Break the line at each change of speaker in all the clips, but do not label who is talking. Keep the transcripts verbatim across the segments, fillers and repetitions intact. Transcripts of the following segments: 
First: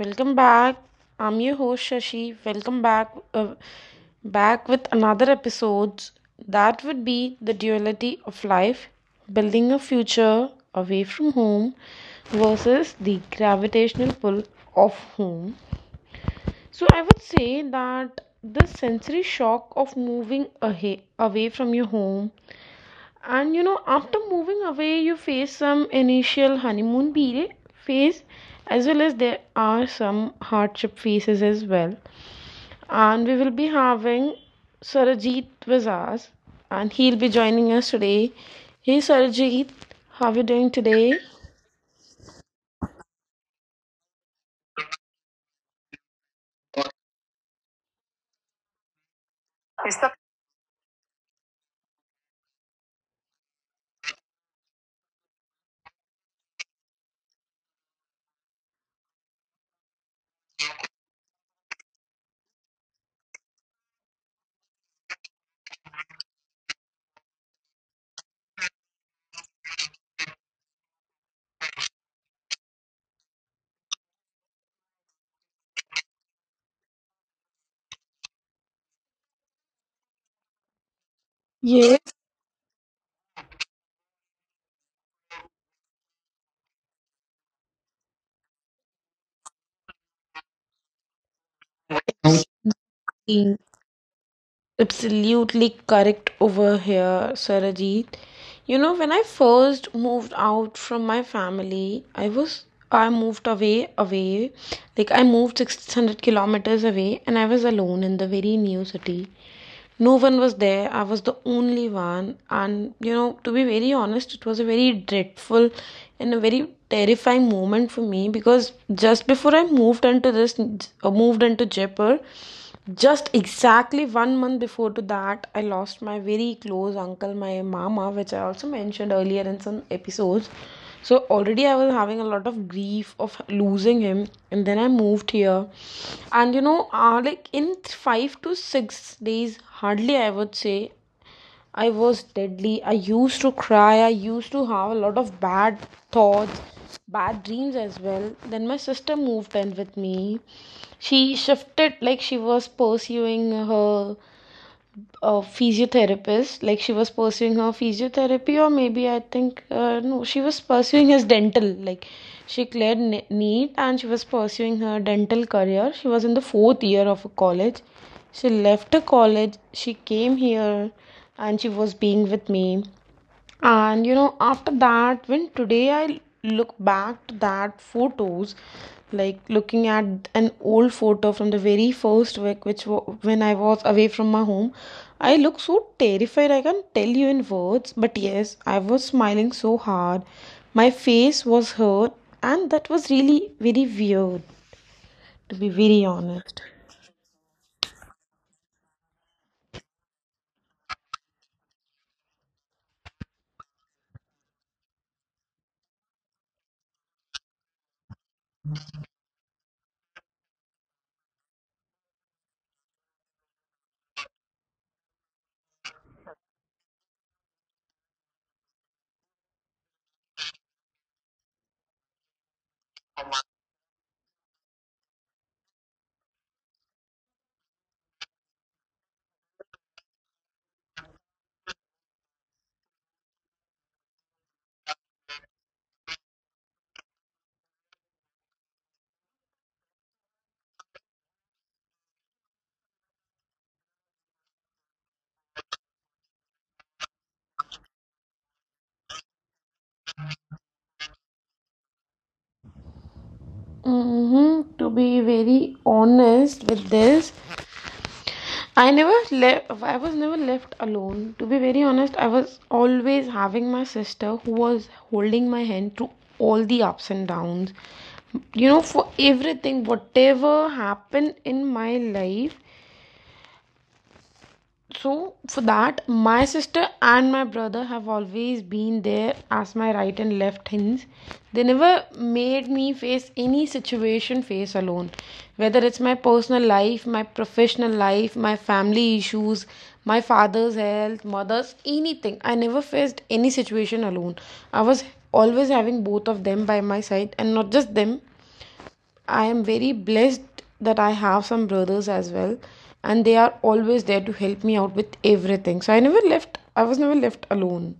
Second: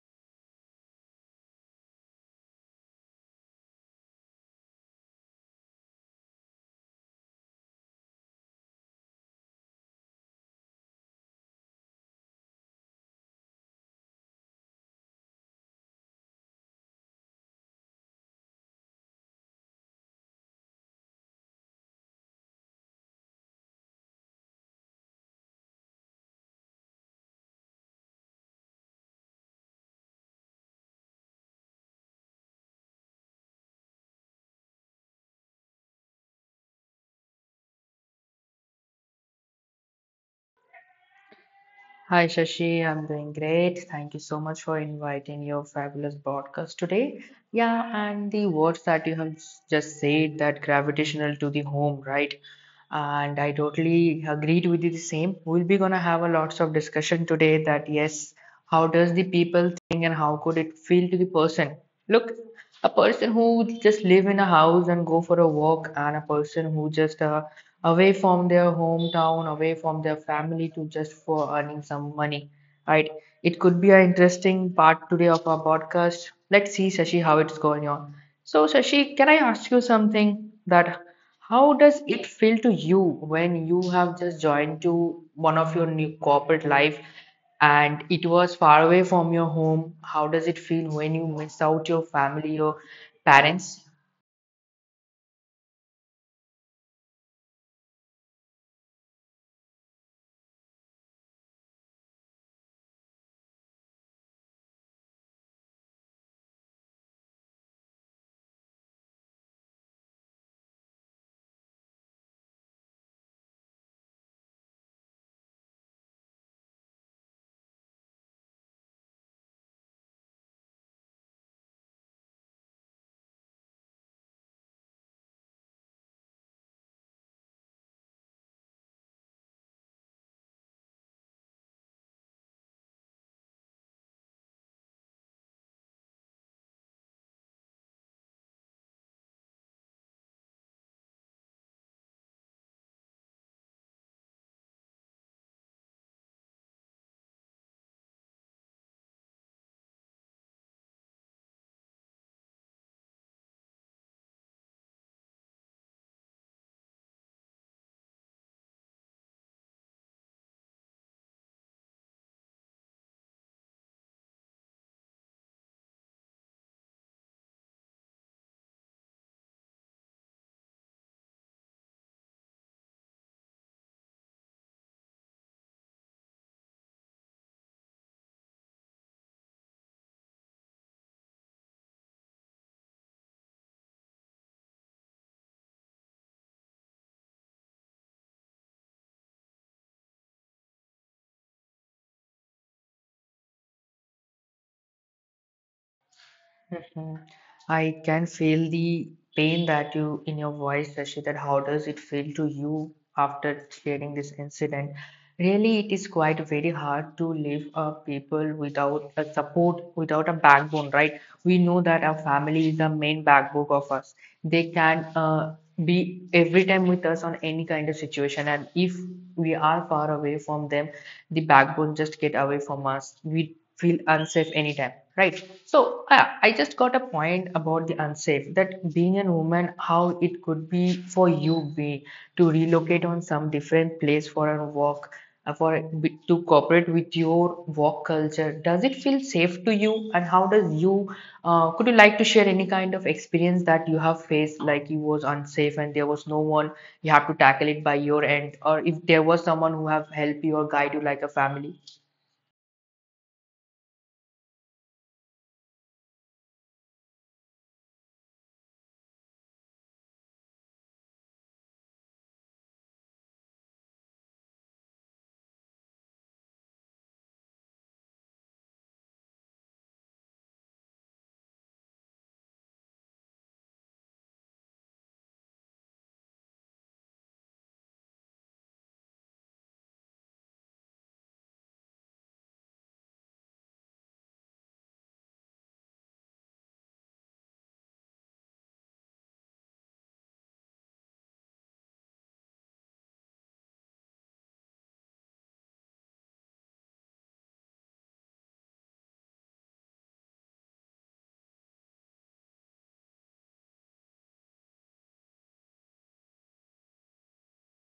welcome back. I'm your host Shashi. Welcome back uh, back with another episode. That would be the duality of life, building a future away from home versus the gravitational pull of home. So I would say that the sensory shock of moving ahe- away from your home, and you know, after moving away, you face some initial honeymoon period phase, as well as there are some hardship phases as well. And we will be having Sarajit with us, and he'll be joining us today. Hey, Sarajit, how are you doing today?
Hi Shashi, I'm doing great. Thank you so much for inviting your fabulous broadcast today. Yeah, and the words that you have just said that gravitational to the home, right? And I totally agreed with you the same. We'll be gonna have a lots of discussion today that yes, how does the people think and how could it feel to the person? Look, a person who just live in a house and go for a walk and a person who just uh, away from their hometown, away from their family to just for earning some money, right? It could be an interesting part today of our podcast. Let's see, Sashi, how it's going on. So, Sashi, can I ask you something that how does
Yes.
it feel to you when you have just joined to one of your new corporate life and it was far away from your home? How does it feel when you miss out your family, your parents?
Absolutely correct over here, Sarajit. You know, when I first moved out from my family, I was I moved away away. Like I moved six hundred kilometers away and I was alone in the very new city. No one was there, I was the only one. And you know, to be very honest, it was a very dreadful and a very terrifying moment for me, because just before I moved into this uh, moved into Jaipur, just exactly one month before to that, I lost my very close uncle, my mama, which I also mentioned earlier in some episodes. So already I was having a lot of grief of losing him, and then I moved here, and you know, uh, like in five to six days, hardly I would say, I was deadly. I used to cry. I used to have a lot of bad thoughts, bad dreams as well. Then my sister moved in with me. She shifted, like she was pursuing her a physiotherapist, like she was pursuing her physiotherapy, or maybe I think uh, no, she was pursuing his dental, like she cleared ne- neat, and she was pursuing her dental career. She was in the fourth year of a college. She left the college, she came here, and she was being with me. And you know, after that, when today I look back to that photos, like looking at an old photo from the very first week, which wa- when I was away from my home, I look so terrified, I can't tell you in words, but yes, I was smiling so hard my face was hurt. And that was really very weird, to be very honest.
Mhm. I can feel the pain that you in your voice, Rashid, that how does it feel to you after sharing this incident? Really, it is quite very hard to live a people without a support, without a backbone, right? We know that our family is the main backbone of us. They can uh, be every time with us on any kind of situation, and if we are far away from them, the backbone just get away from us. We feel unsafe anytime, right? So yeah, I just got a point about the unsafe that being a woman, how it could be for you be to relocate on some different place for a work, uh, for to cooperate with your work culture. Does it feel safe to you, and how does you? Uh, could you like to share any kind of experience that you have faced, like you was unsafe and there was no one you have to tackle it by your end, or if there was someone who have helped you or guide you like a family?
Mm-hmm. To be very honest with this, I never left. I was never left alone. To be very honest, I was always having my sister who was holding my hand through all the ups and downs. You know, for everything, whatever happened in my life, so, for that, my sister and my brother have always been there as my right and left hands. They never made me face any situation face alone. Whether it's my personal life, my professional life, my family issues, my father's health, mother's, anything. I never faced any situation alone. I was always having both of them by my side, and not just them, I am very blessed that I have some brothers as well, and they are always there to help me out with everything. So I never left, I was never left alone.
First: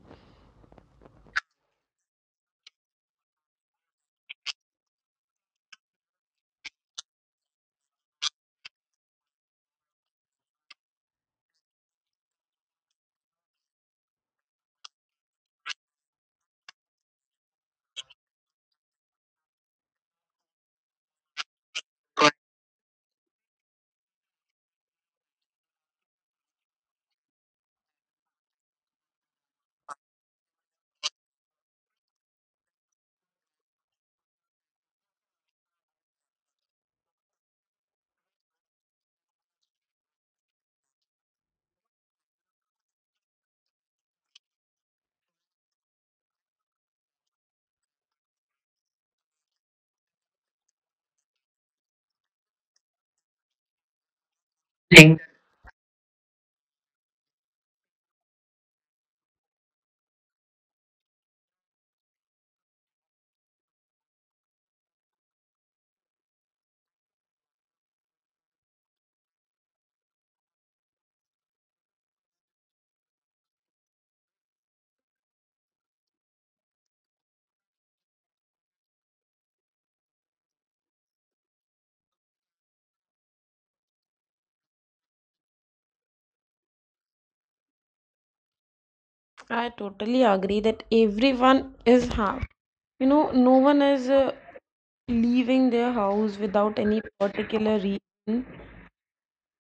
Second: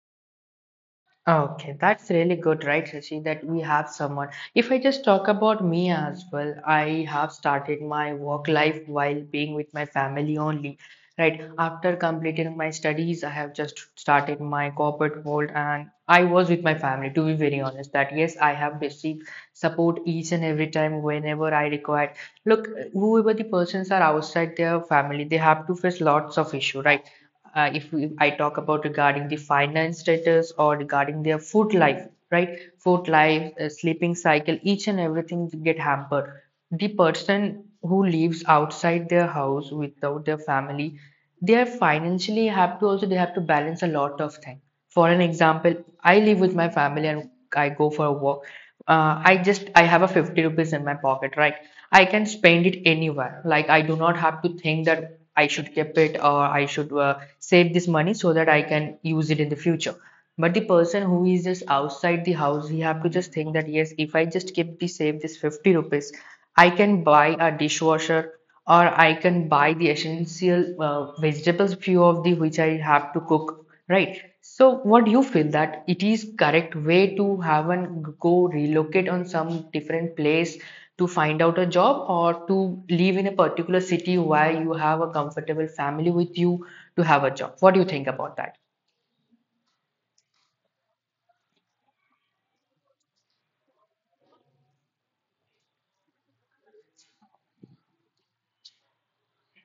Okay, that's really good, right, Rishi, that we have someone. If I just talk about me as well, I have started my work life while being with my family only, right? After completing my studies, I have just started my corporate world and I was with my family, to be very honest, that yes, I have received support each and every time whenever I required. Look, whoever the persons are outside their family, they have to face lots of issue, right? Uh, if we, I talk about regarding the finance status or regarding their food life, right? Food life, uh, sleeping cycle, each and everything get hampered. The person who lives outside their house without their family, they are financially have to also they have to balance a lot of things. For an example, I live with my family and I go for a walk. Uh, i just i have a fifty rupees in my pocket, right? I can spend it anywhere, like I do not have to think that
Thing.
I should keep it or I should, uh, save this money so that I can use it in the future. But the person who is just outside the house, he have to just think that yes, if I just keep the save this fifty rupees, I can buy a dishwasher or I can buy the essential uh, vegetables, few of the which I have to cook, right? So, what do you feel that it is correct way to have and go relocate on some different place to find out a job or to live in a particular city where you have a comfortable family with you to have a job? What do you think about that?
I totally agree that everyone is half. You know, no one is uh, leaving their house without any particular reason.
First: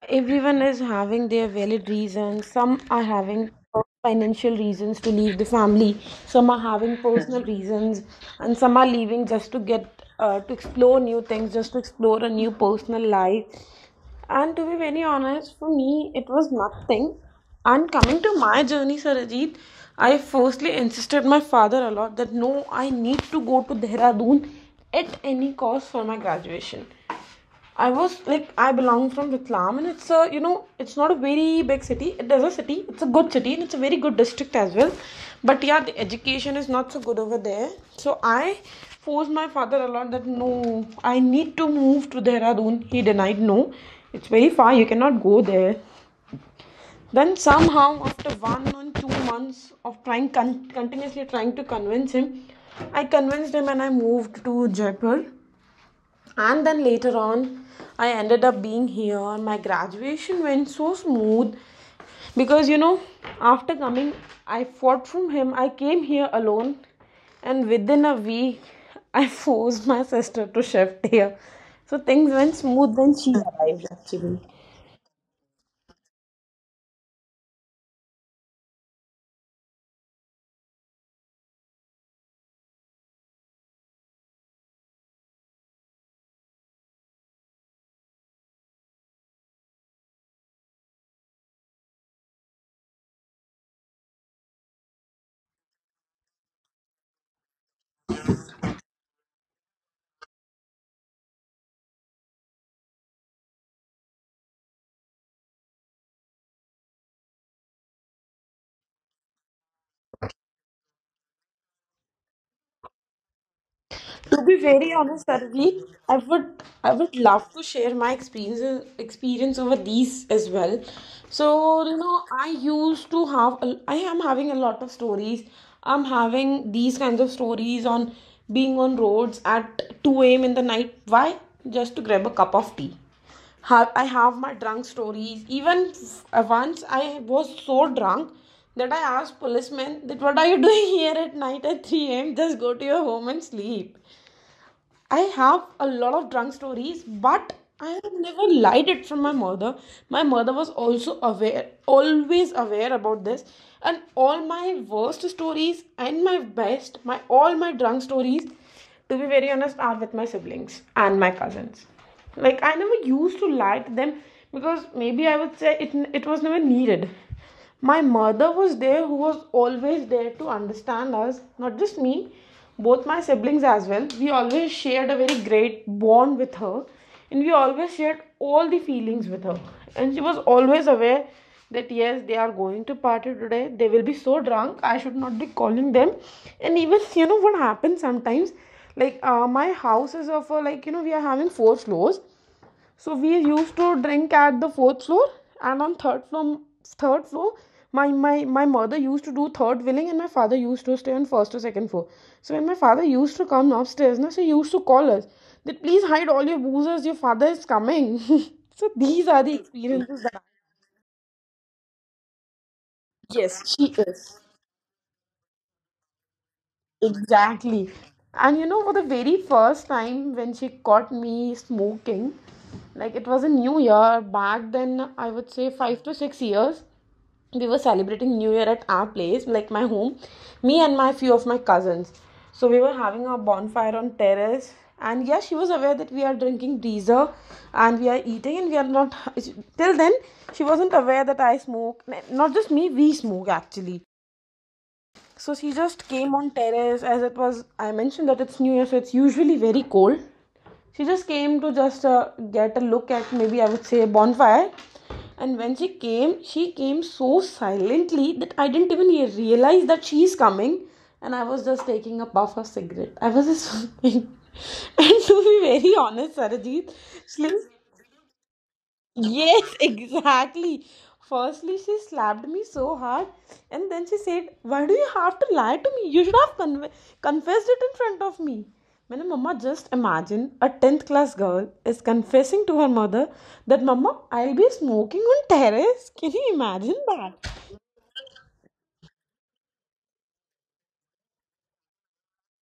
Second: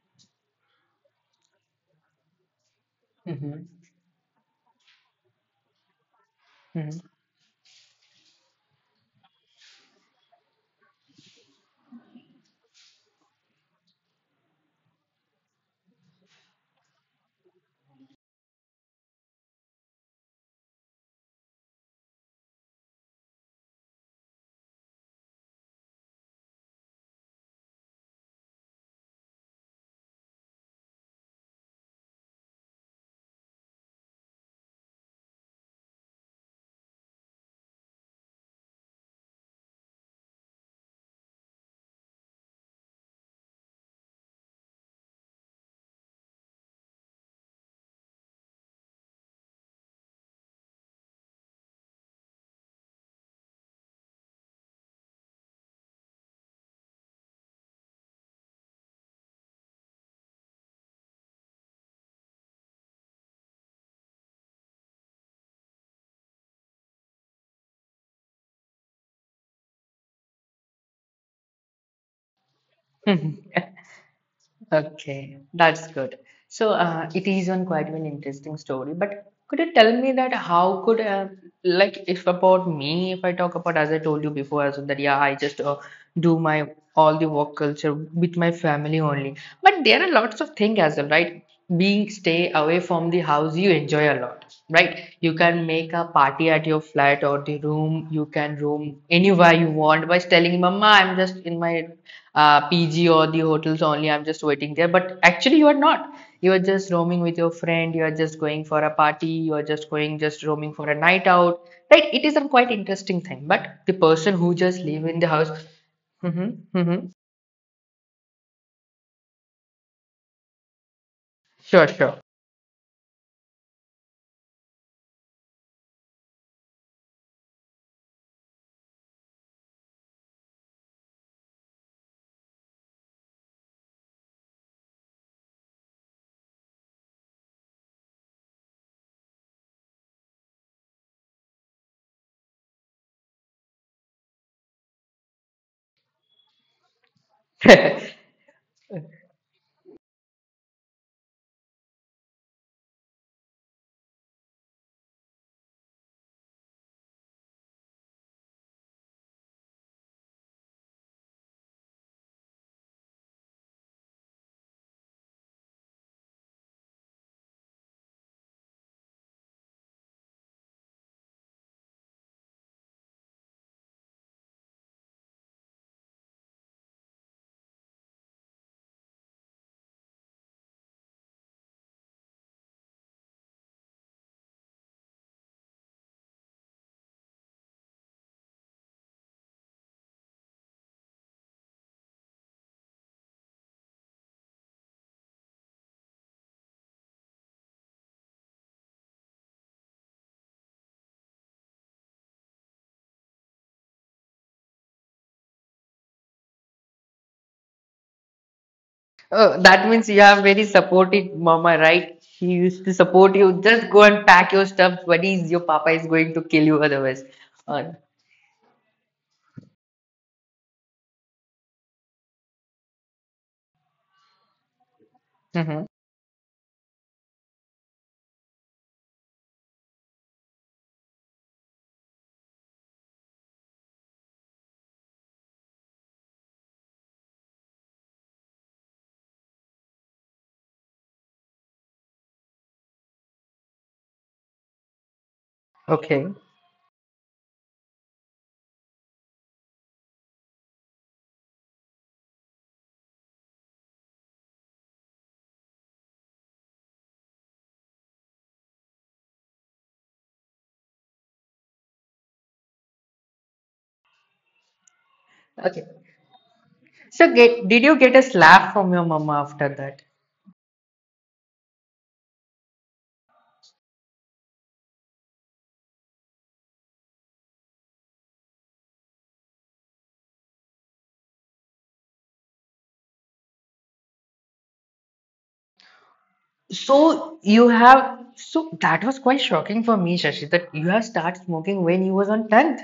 Everyone is having their valid reasons. Some are having
hmm
financial reasons to leave the family. Some are having personal reasons, and some are leaving just to get uh, to explore new things, just to explore a new personal life. And to be very honest, for me, it was nothing. And coming to my journey, Sarajit, I firstly insisted my father a lot that no, I need to go to Dehradun at any cost for my graduation. I was like, I belong from Ratlam, and it's a, you know, it's not a very big city. It is a city, it's a good city, and it's a very good district as well. But yeah, the education is not so good over there. So I forced my father a lot that no, I need to move to Dehradun. He denied no, it's very far, you cannot go there. Then somehow, after one or two months of trying, con- continuously trying to convince him, I convinced him and I moved to Jaipur, and then later on I ended up being here. My graduation went so smooth because, you know, after coming, I fought from him, I came here alone, and within a week I forced my sister to shift here. So things went smooth when
hmm
she arrived, actually.
Okay, that's good. So uh, it is one quite an interesting story. But could you tell me that how could uh, like if about me, if I talk about as I told you before as well that yeah, I just uh, do my all the work culture with my family only. But there are lots of things as well, right? Being stay away from the house, you enjoy a lot, right? You can make a party at your flat or the room. You can room anywhere you want by telling, Mama, I'm just in my uh, P G or the hotels only. I'm just waiting there. But actually, you are not. You are just roaming with your friend. You are just going for a party. You are just going, just roaming for a night out. Right? It is a quite interesting thing. But the person
To
who
be
just
very
live in the
honest,
house,
Sarvjeet, I
hmm
would
hmm
I would love to share my experience experience over these as well.
sure,
So you
sure.
know, I used to have a- I am having a lot of stories. I'm having these kinds of stories on being on roads at two a m in the night. Why? Just to grab a cup of tea. Have I have my drunk stories. Even f- uh, once I was so drunk that I asked policemen that what are you doing here at night at three a m. Just go to your home and sleep. I have a lot of drunk stories, but I have never lied it from my mother. My mother was also aware, always aware about this. And all my worst stories and my best, my all my drunk stories, to be very honest, are with my siblings and my cousins. Like I never used to lie to them because maybe I would say it it was never needed. My mother was there, who was always there to understand us, not just me, both my siblings as well. We always shared a very great bond with her, and we always shared all the feelings with her. And she was always aware that yes, they are going to party today, they will be so drunk, I should not be calling them. And even, you know, what happens sometimes, like uh, my house is of a, like, you know, we are having four floors, so we used to drink at the fourth floor, and on third floor, third floor, my my my mother used to do third wheeling, and my father used to stay on first or second floor. So when my father used to come upstairs, na, so he used to call us that please hide all your boozers, your father is coming. So these are
Oh,
the
that means you
experiences
have
that
very supportive mama, right? She used to support you.
yes,
Just go
she
and pack
is,
your stuff. Buddy, your papa is going to kill you otherwise. Uh,
exactly. And you know, for the very first time when she caught me smoking, like it was a new year back then, I would say
mhm.
five to six years, we were celebrating new year at our place, like my home, me and my few of my cousins. So we were having a bonfire on terrace, and yeah, she was aware that we are drinking diesel and we are eating and we are not. Till then she wasn't aware that I smoke, not just me, we smoke actually. So she just
Okay.
came on terrace as it was. I mentioned that it's New Year, so it's usually very cold. She just came to just uh, get a look at maybe I would say a bonfire. And when she came, she came so silently that I didn't even realize that she's coming. And I was just taking a puff of cigarette. I was just. And to
Okay.
be very honest, Sarajit,
So,
she
get, did
is,
you get a slap from your mama after
yes,
that?
exactly. Firstly, she slapped me so hard, and then she said, why do you have to lie to me? You should have con- confessed it in front of me. मैंने मम्मा, just imagine, a tenth class girl is confessing to her mother that mama I'll be smoking on terrace. Can you imagine
So, you
that?
have, so that was quite shocking for me, Shashi, that you have started smoking when you was on tenth.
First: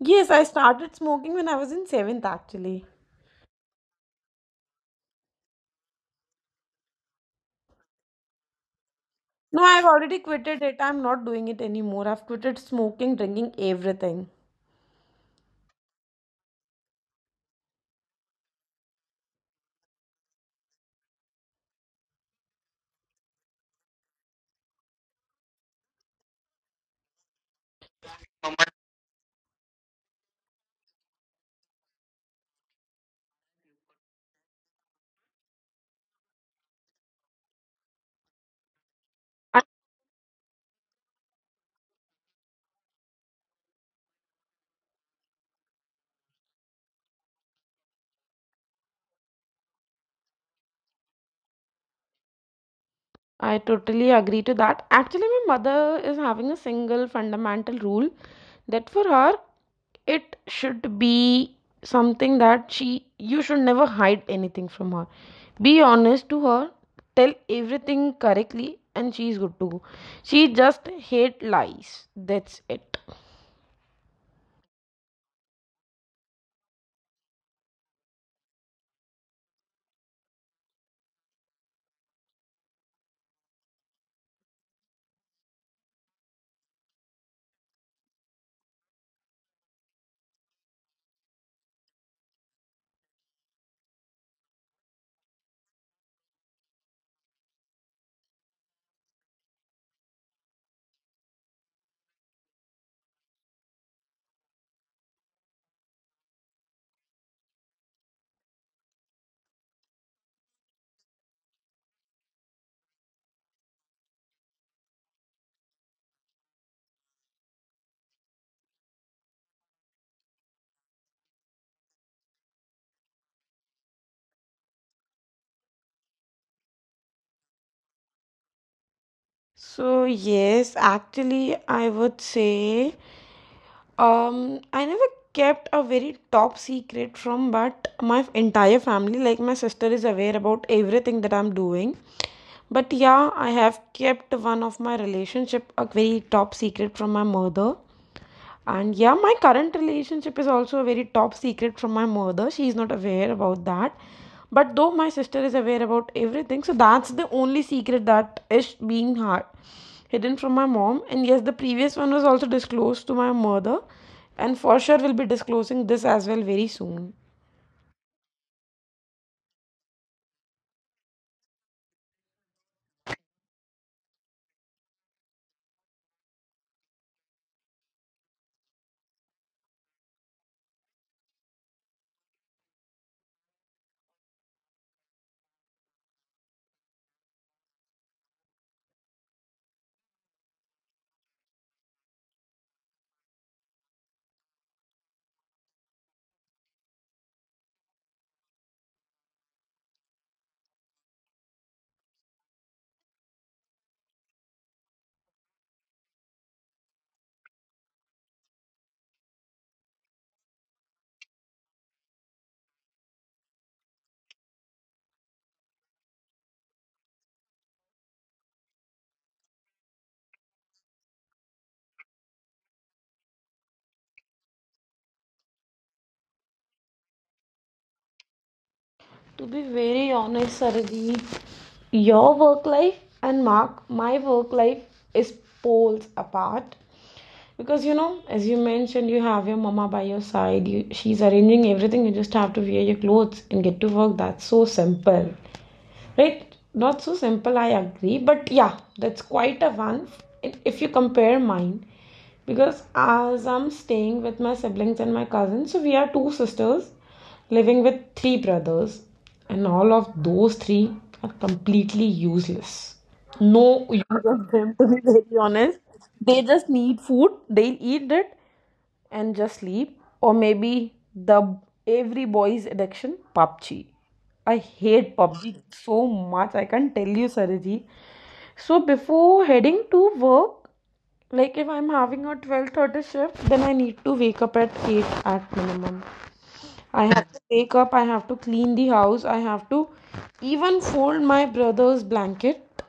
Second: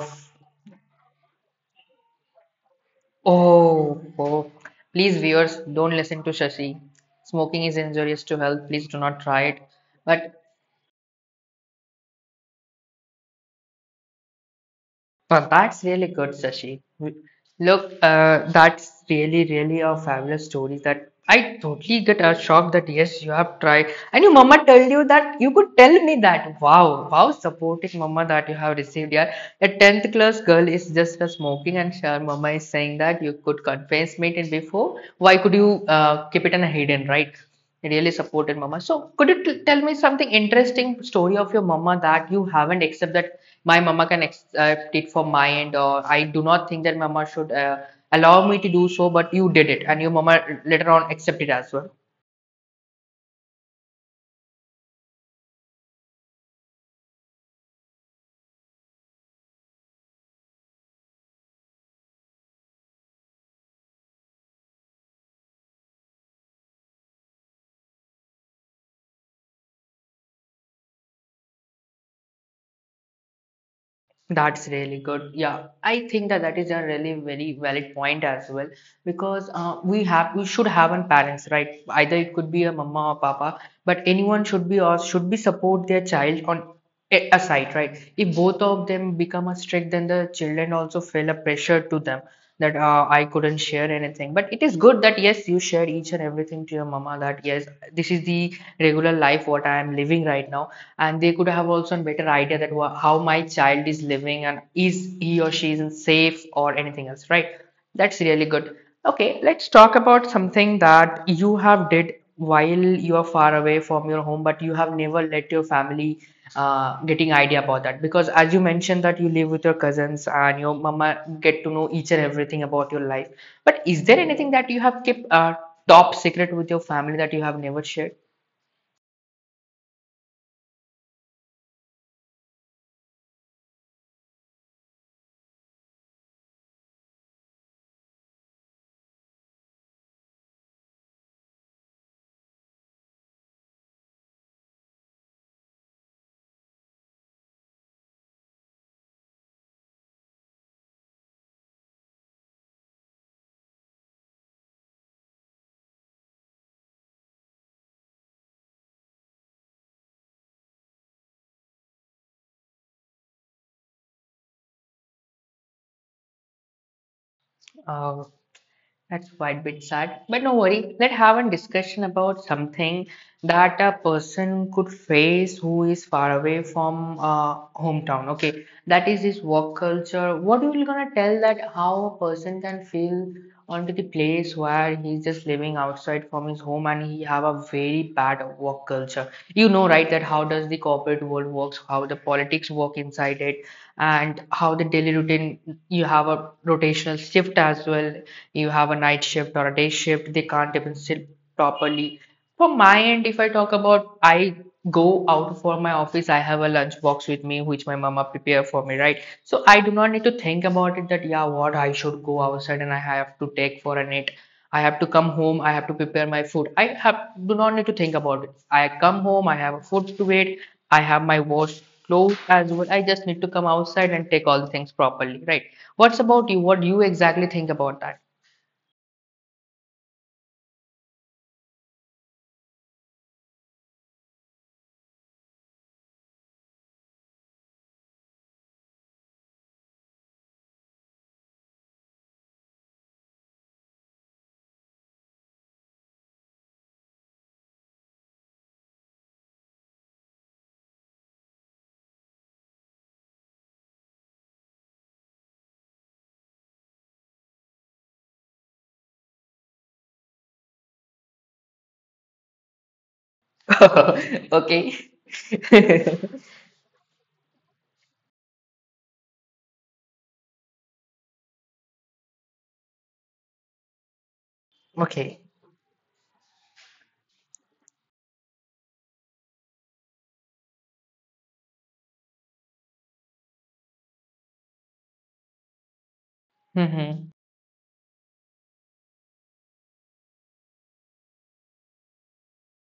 Yes, I started smoking when I was in seventh actually.
Oh, oh. Please, viewers, don't listen to Shashi. Smoking is injurious to health. Please do not try it.
No, I've already
But
quitted it. I'm not doing it anymore. I've quitted smoking, drinking, everything.
Well, that's really good, Sashi. Look, uh, that's really, really a fabulous story that I totally get a shock that yes, you have tried. And your mama told you that you could tell me that. Wow, wow, supporting mama that you have received here. A tenth class girl is just a smoking and sure, mama is saying that you could confess me it before. Why could you uh, keep it in a hidden, right? Really supported mama. So could you t tell me something interesting story of your mama that you haven't except that my mama can accept it for my end or I do not think that mama should, uh, allow me to do so, but you did it and your mama later on accepted it as well.
I totally agree to that. Actually, my mother is having a single fundamental rule that for her, it should be something that she you should never hide anything from her. Be honest to her, tell everything correctly, and she's good to go. She just hate lies. That's it.
That's really good. Yeah, I think that that is a really very valid point as well because uh, we have we should have an parents, right? Either it could be a mama or papa, but anyone should be or should be support their child on a, a side, right? If both of them become a strict, then the children also feel a pressure to them that uh, I couldn't share anything. But it is good that yes, you share each and everything to your mama. That yes, this is the regular life what I am living right now and they could have also a better idea that how my child is living and is he or she is safe or anything else, right? That's really good. Okay, let's talk about something that you have did while you are far away from your home, but you have never let your family uh, getting idea about that because as you mentioned that you live with your cousins and your mama get to know each and everything about your life. But is there anything that you have kept, uh, top secret with your family that you have never shared?
So yes, actually, I would say Um, I never kept a very top secret from, but my entire family, like my sister, is aware about everything that I'm doing. But yeah, I have kept one of my relationship a very top secret from my mother. And yeah, my current relationship is also a very top secret from my mother. She is not aware about that. But though my sister is aware about everything, so that's the only secret that is being hard hidden from my mom. And yes, the previous one was also disclosed to my mother, and for sure we'll be disclosing this as well very soon.
uh, That's quite a bit sad, but no worry. Let's have a discussion about something that a person could face who is far away from uh, hometown. Okay, that is his work culture. What you will gonna tell that how a person can feel onto the place where he's just living outside from his home and he have a very bad work culture. You know, right, that how does the corporate world works, how the politics work inside it, and how the daily routine. You have a rotational shift as well. You have a night shift or a day shift, they can't even sit properly. For my end, if I talk about, I go out for my office, I have a lunch box with me which my mama prepare for me, right? So I do not need to think about it that yeah, what I should go outside and I have to take for a nap. I have to come home, I have to prepare my food. I have do not need to think about it. I come home, I have a food to eat, I have my wash clothes as well. I just need to come outside and take all the things properly, right? What's about you? What do you exactly think about that?
To be very honest, Sarji, your work life and mark my work life is poles apart, because you know, as you mentioned, you have your mama by your side, you, she's arranging everything, you just have to wear your clothes and get to work. That's so simple, right? Not so simple, I agree, but yeah, that's quite a one if you compare mine. Because as I'm staying with my siblings and my cousins, so we are two sisters living with three brothers, and all of those three are completely useless. No use of them, to
Okay.
be very honest. They just need food, they'll eat it, and just sleep, or maybe the every boy's addiction, PUBG. I hate
Okay.
PUBG so much, I can't tell you, Sariji. So before heading to work, like if I'm having a twelve thirty shift, then I need to wake up at eight at minimum. I
hmm
have to wake up, I have to clean the house, I have to even fold my brother's blanket.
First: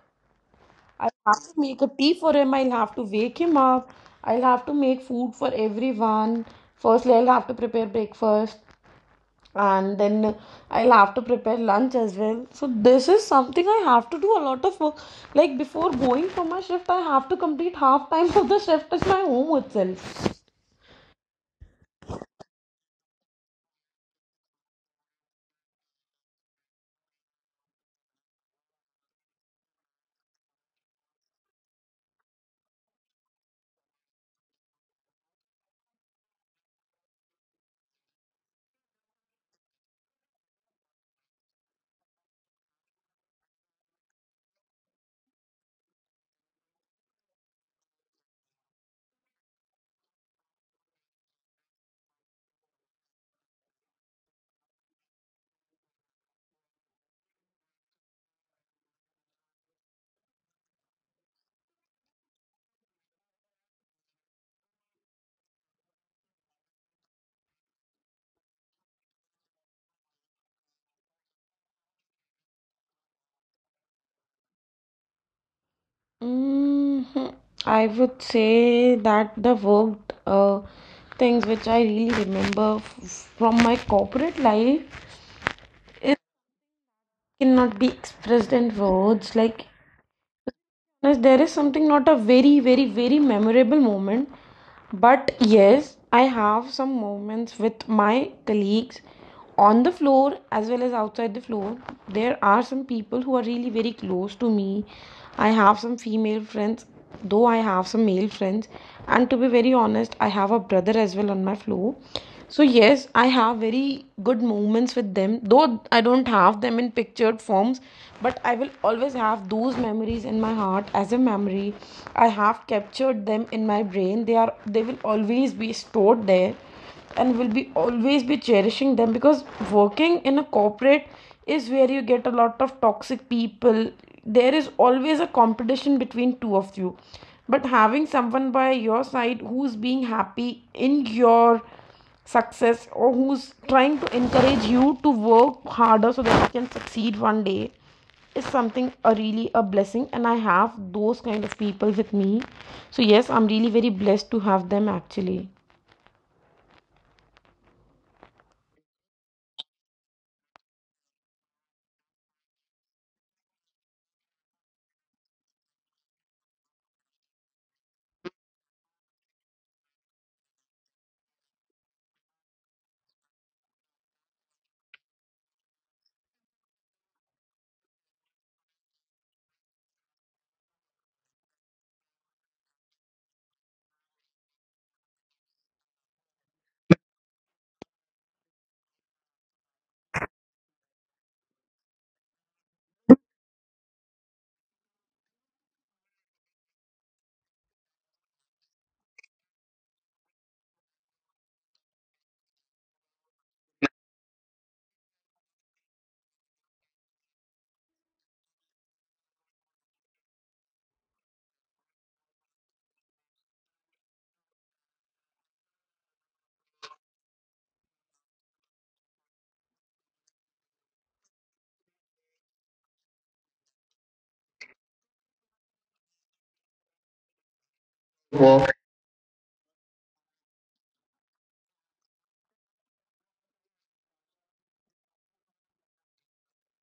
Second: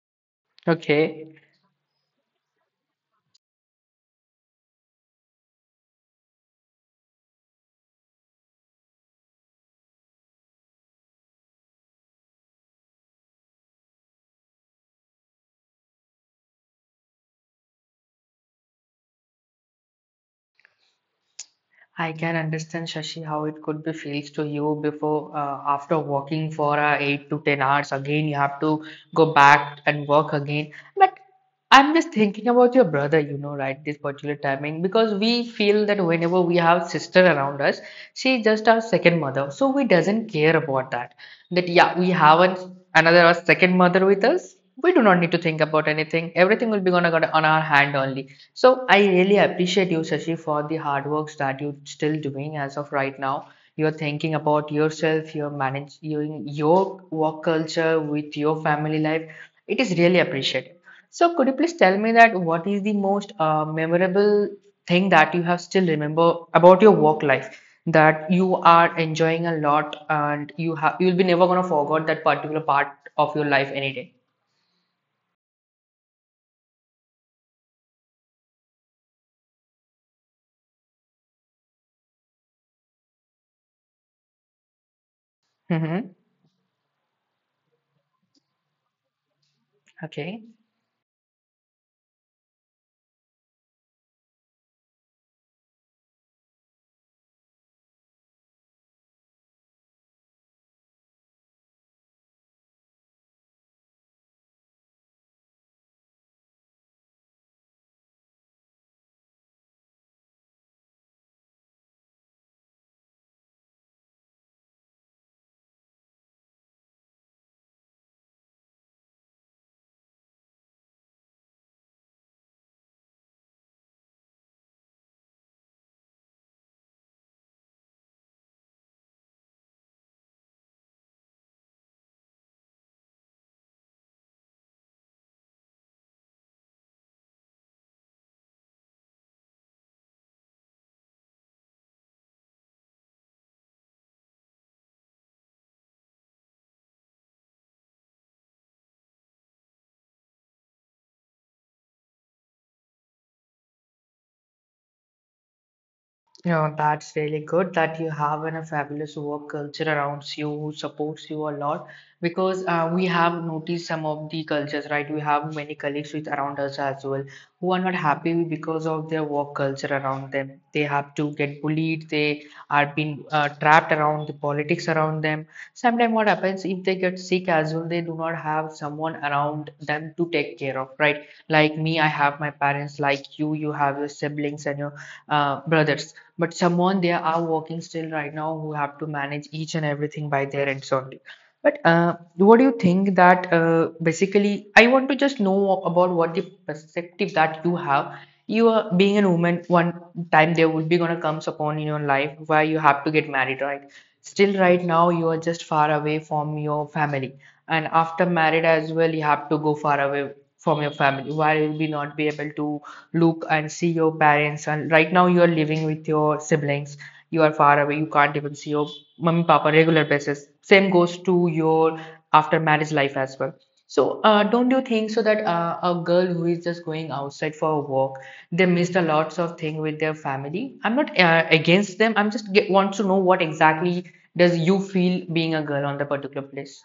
I'll
Okay.
have to make a tea for him. I'll have to wake him up. I'll have to make food for everyone. Firstly, I'll have to prepare breakfast, and then I'll have to prepare lunch as well. So, this is something, I have to do a lot of work. Like, before going for my shift, I have to complete half time of the shift at my home itself.
I can understand, Shashi, how it could be feels to you before, uh, after working for uh, eight to ten hours. Again, you have to go back and work again. But I'm just thinking about your brother, you know, right? This particular timing, because we feel that whenever we have sister around us, she's just our second mother. So we doesn't care about that. That yeah, we have an, another our second mother with us. We do not need to think about anything. Everything will be gonna got on our hand only. So I really appreciate you, Shashi, for the hard works that you're still doing as of right now. You're thinking about yourself, your manage your, your work culture with your family life. It is really appreciated. So could you please tell me that what is the most uh, memorable thing that you have still remember about your work life that you are enjoying a lot and you have you'll be never gonna forget that particular part of your life any day.
Hmm. I would say that the work uh, things which I really remember f- from my corporate life
Mm-hmm.
cannot be expressed in words. Like,
Okay.
yes, there is something, not a very very very memorable moment, but yes, I have some moments with my colleagues on the floor as well as outside the floor. There are some people who are really very close to me. I have some female friends, though I have some male friends, and to be very honest, I have a brother as well on my floor. So yes, I have very good moments with them. Though I don't have them in pictured forms, but I will always have those memories in my heart as a memory. I have captured them in my brain. They are they will always be stored there and will be always be cherishing them, because working in a corporate is where you get a lot of toxic people. There is always a competition between two of you. But having someone by your side who's being happy in your success, or who's trying to encourage you to work harder so that you can succeed one day, is something a really a blessing, and I have those kind of people with me. So yes, I'm really very blessed to have them actually.
No, that's really good that you have in a fabulous work culture around you who supports you a lot because uh, we have noticed some of the cultures, right? We have many colleagues with around us as well who are not happy because of their work culture around them. They have to get bullied. They are being uh, trapped around the politics around them. Sometimes what happens if they get sick as well, they do not have someone around them to take care of, right? Like me, I have my parents. Like you, you have your siblings and your uh, brothers, but someone they are working still right now who have to manage each and everything by their ends only. But uh, what do you think that uh, basically? I want to just know about what the perspective that you have. You are being a woman. One time there would be gonna comes upon in your life where you have to get married, right? Still right now you are just far away from your family, and after married as well you have to go far away from your family, where you will be not be able to look and see your parents. And right now you are living with your siblings, you are far away, you can't even see your mom and papa on regular basis. Same goes to your after marriage life as well. So uh, don't you think so that uh, a girl who is just going outside for a walk, they
Work.
missed a lots of thing with their family? I'm not uh, against them, I'm just get, want to know what exactly does you feel being a girl on the particular place.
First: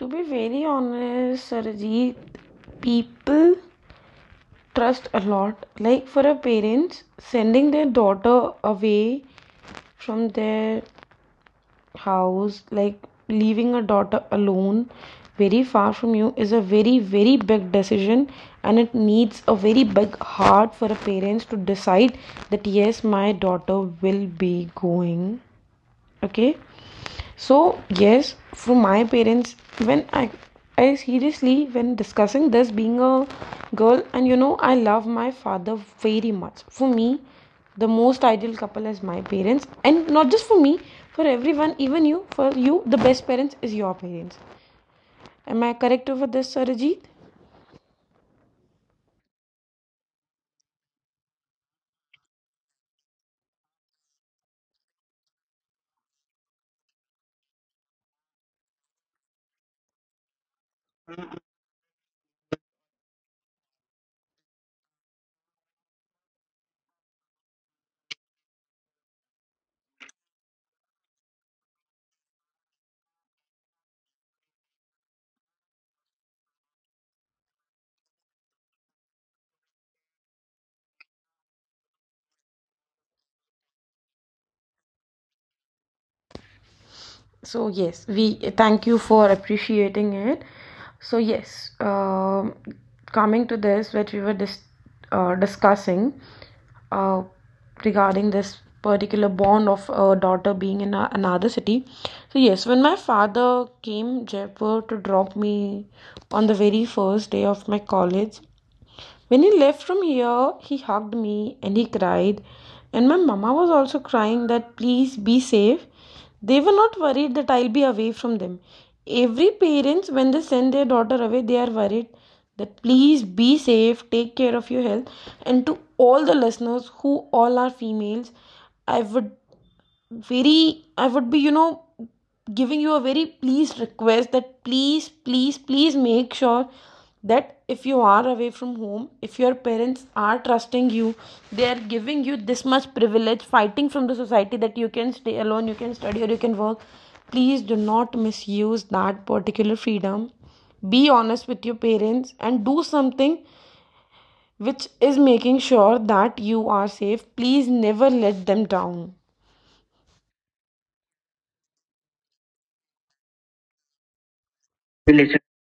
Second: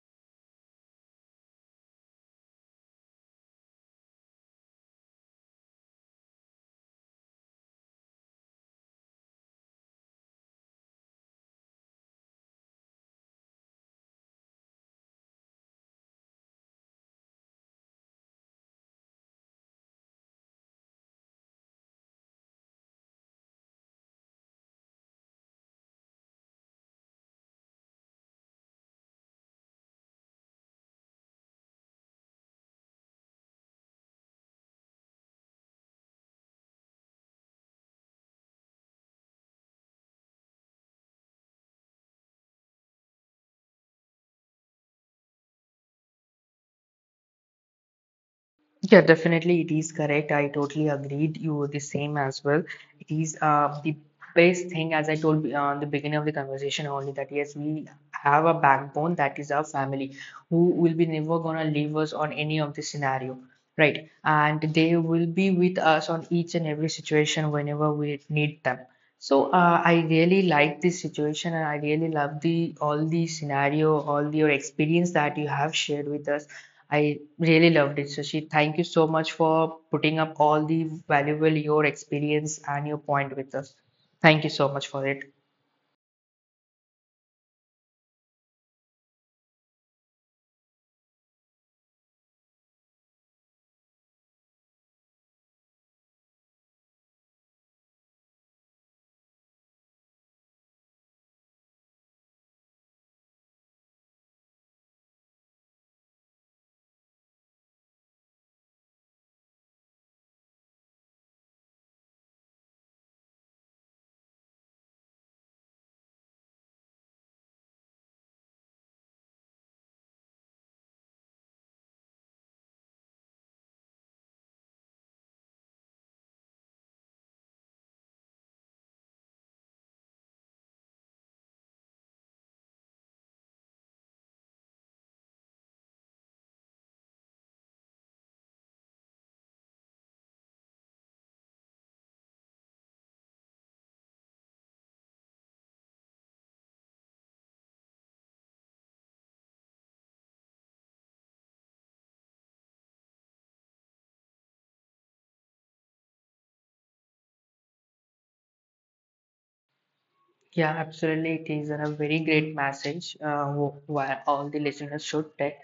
To be very honest, Sarajit, people trust a lot. Like for a parents, sending their daughter away from their house, like leaving a daughter alone very far from you, is a very very big decision, and it needs a very big heart for a parents to decide that yes, my daughter will be going, okay. So, yes, from my parents, when I, I seriously, when discussing this being a girl, and you know, I love my father very much. For me, the most ideal couple is my parents, and not just for me, for everyone, even you, for you, the best parents is your parents. Am I correct over this, Sarajit?
Yeah, definitely, it is correct. I totally agreed. You were the same as well. It is uh, the best thing, as I told uh, in the beginning of the conversation only, that yes, we have a backbone that is our family, who will be never gonna leave us on any of the scenario, right? And they will be with us on each and every situation whenever we need them. So uh, I really like this situation, and I really love the all the scenario, all your experience that you have shared with us. I really loved it, Shashi. Thank you so much for putting up all the valuable your experience and your point with us. Thank you so much for it.
So yes, we thank you for appreciating it. So yes, um, coming to this, what we were dis- uh, discussing uh, regarding this particular bond of a daughter being in a- another city. So yes, when my father came Jaipur to drop me on the very first day of my college, when he left from here, he hugged me and he cried. And my mama was also crying that please be safe. They were not worried that I'll be away from them. Every parents, when they send their daughter away, they are worried that please be safe, take care of your health. And to all the listeners who all are females, I would very i would be, you know, giving you a very pleased request that please please please make sure that if you are away from home, if your parents are trusting you, they are giving you this much privilege, fighting from the society, that you can stay alone, you can study or you can work, please do not misuse that particular freedom. Be honest with your parents and do something which is making sure that you are safe. Please never let them down.
Yeah, absolutely. It is a very great message, uh, wh- why all the listeners should take.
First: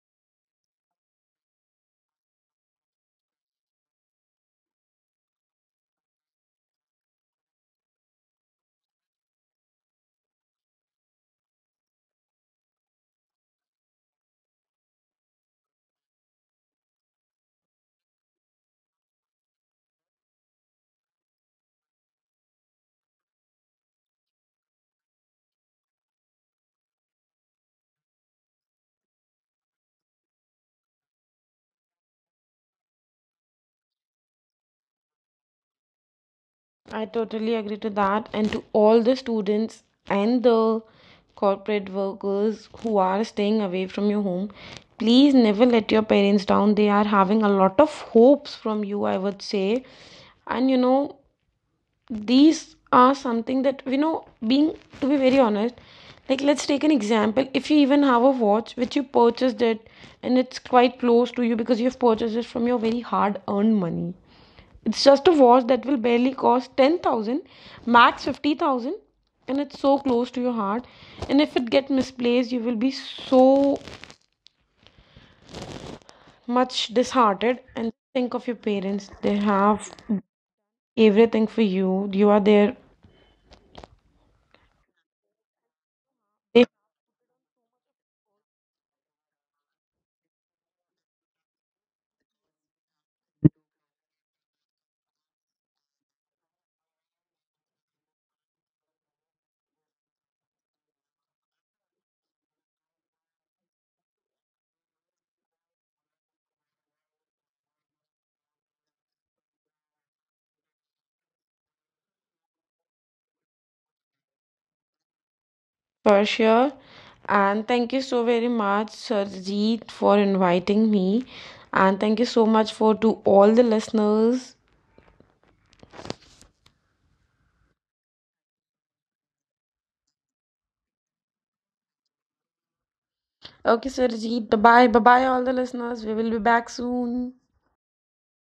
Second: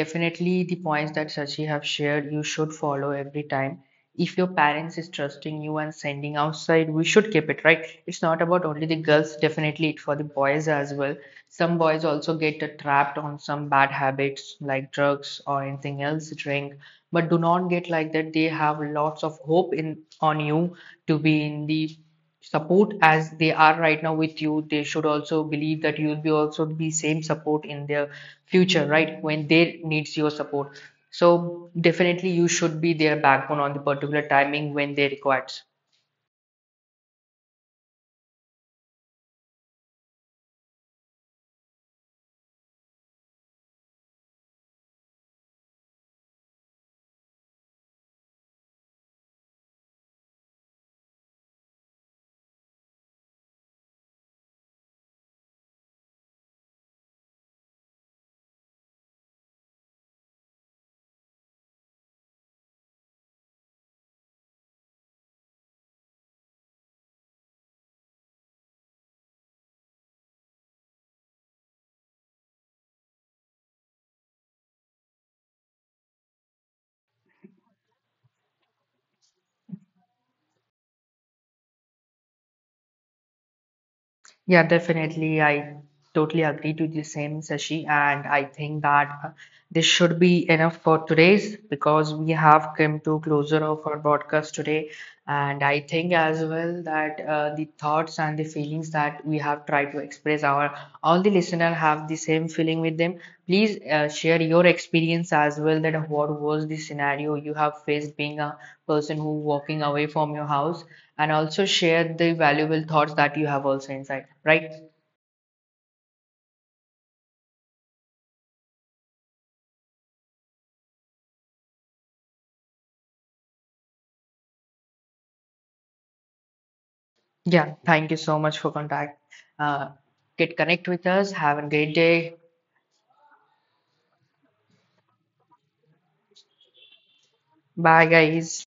Definitely, the points that Sachi have shared, you should follow every time. If your parents is trusting you and sending outside, we should keep it, right? It's not about only the girls, definitely it for the boys as well. Some boys also get uh, trapped on some bad habits like drugs or anything else, drink. But do not get like that. They have lots of hope in on you to be in the support. As they are right now with you, they should also believe that you'll be also be same support in their future, right, when they needs your support. So definitely you should be their backbone on the particular timing when they requires.
I totally agree to that, and to all the students and the corporate workers who are staying away from your home. Please never let your parents down. They are having a lot of hopes from you, I would say. And you know, these are something that we know being, to be very honest, like let's take an example. If you even have a watch which you purchased it, and it's quite close to you because you've purchased it from your very hard earned money, it's just a watch that will barely cost ten thousand, max fifty thousand, and it's so close to your heart, and if it get misplaced, you will be so much disheartened. And think of your parents, they have everything for you, you are there,
Yeah, definitely. I totally
they.
agree to the same, Sashi. And I think that uh, this should be enough for today's, because we have come to closure of our broadcast today. And I think as well that uh, the thoughts and the feelings that we have tried to express, our all the listener have the same feeling with them. Please uh, share your experience as well, that what was the scenario you have faced being a person who walking away from your house, and also share the valuable thoughts that you have also inside, right?
For sure. And thank you so very much, Sarjeet, for inviting me. And thank you so much for to all the listeners.
Yeah, thank you so much for contact. Uh, get connect with us. Have a great day.
Okay, Sarjeet, bye bye. Bye bye, all the listeners. We will be back soon.
Bye, guys.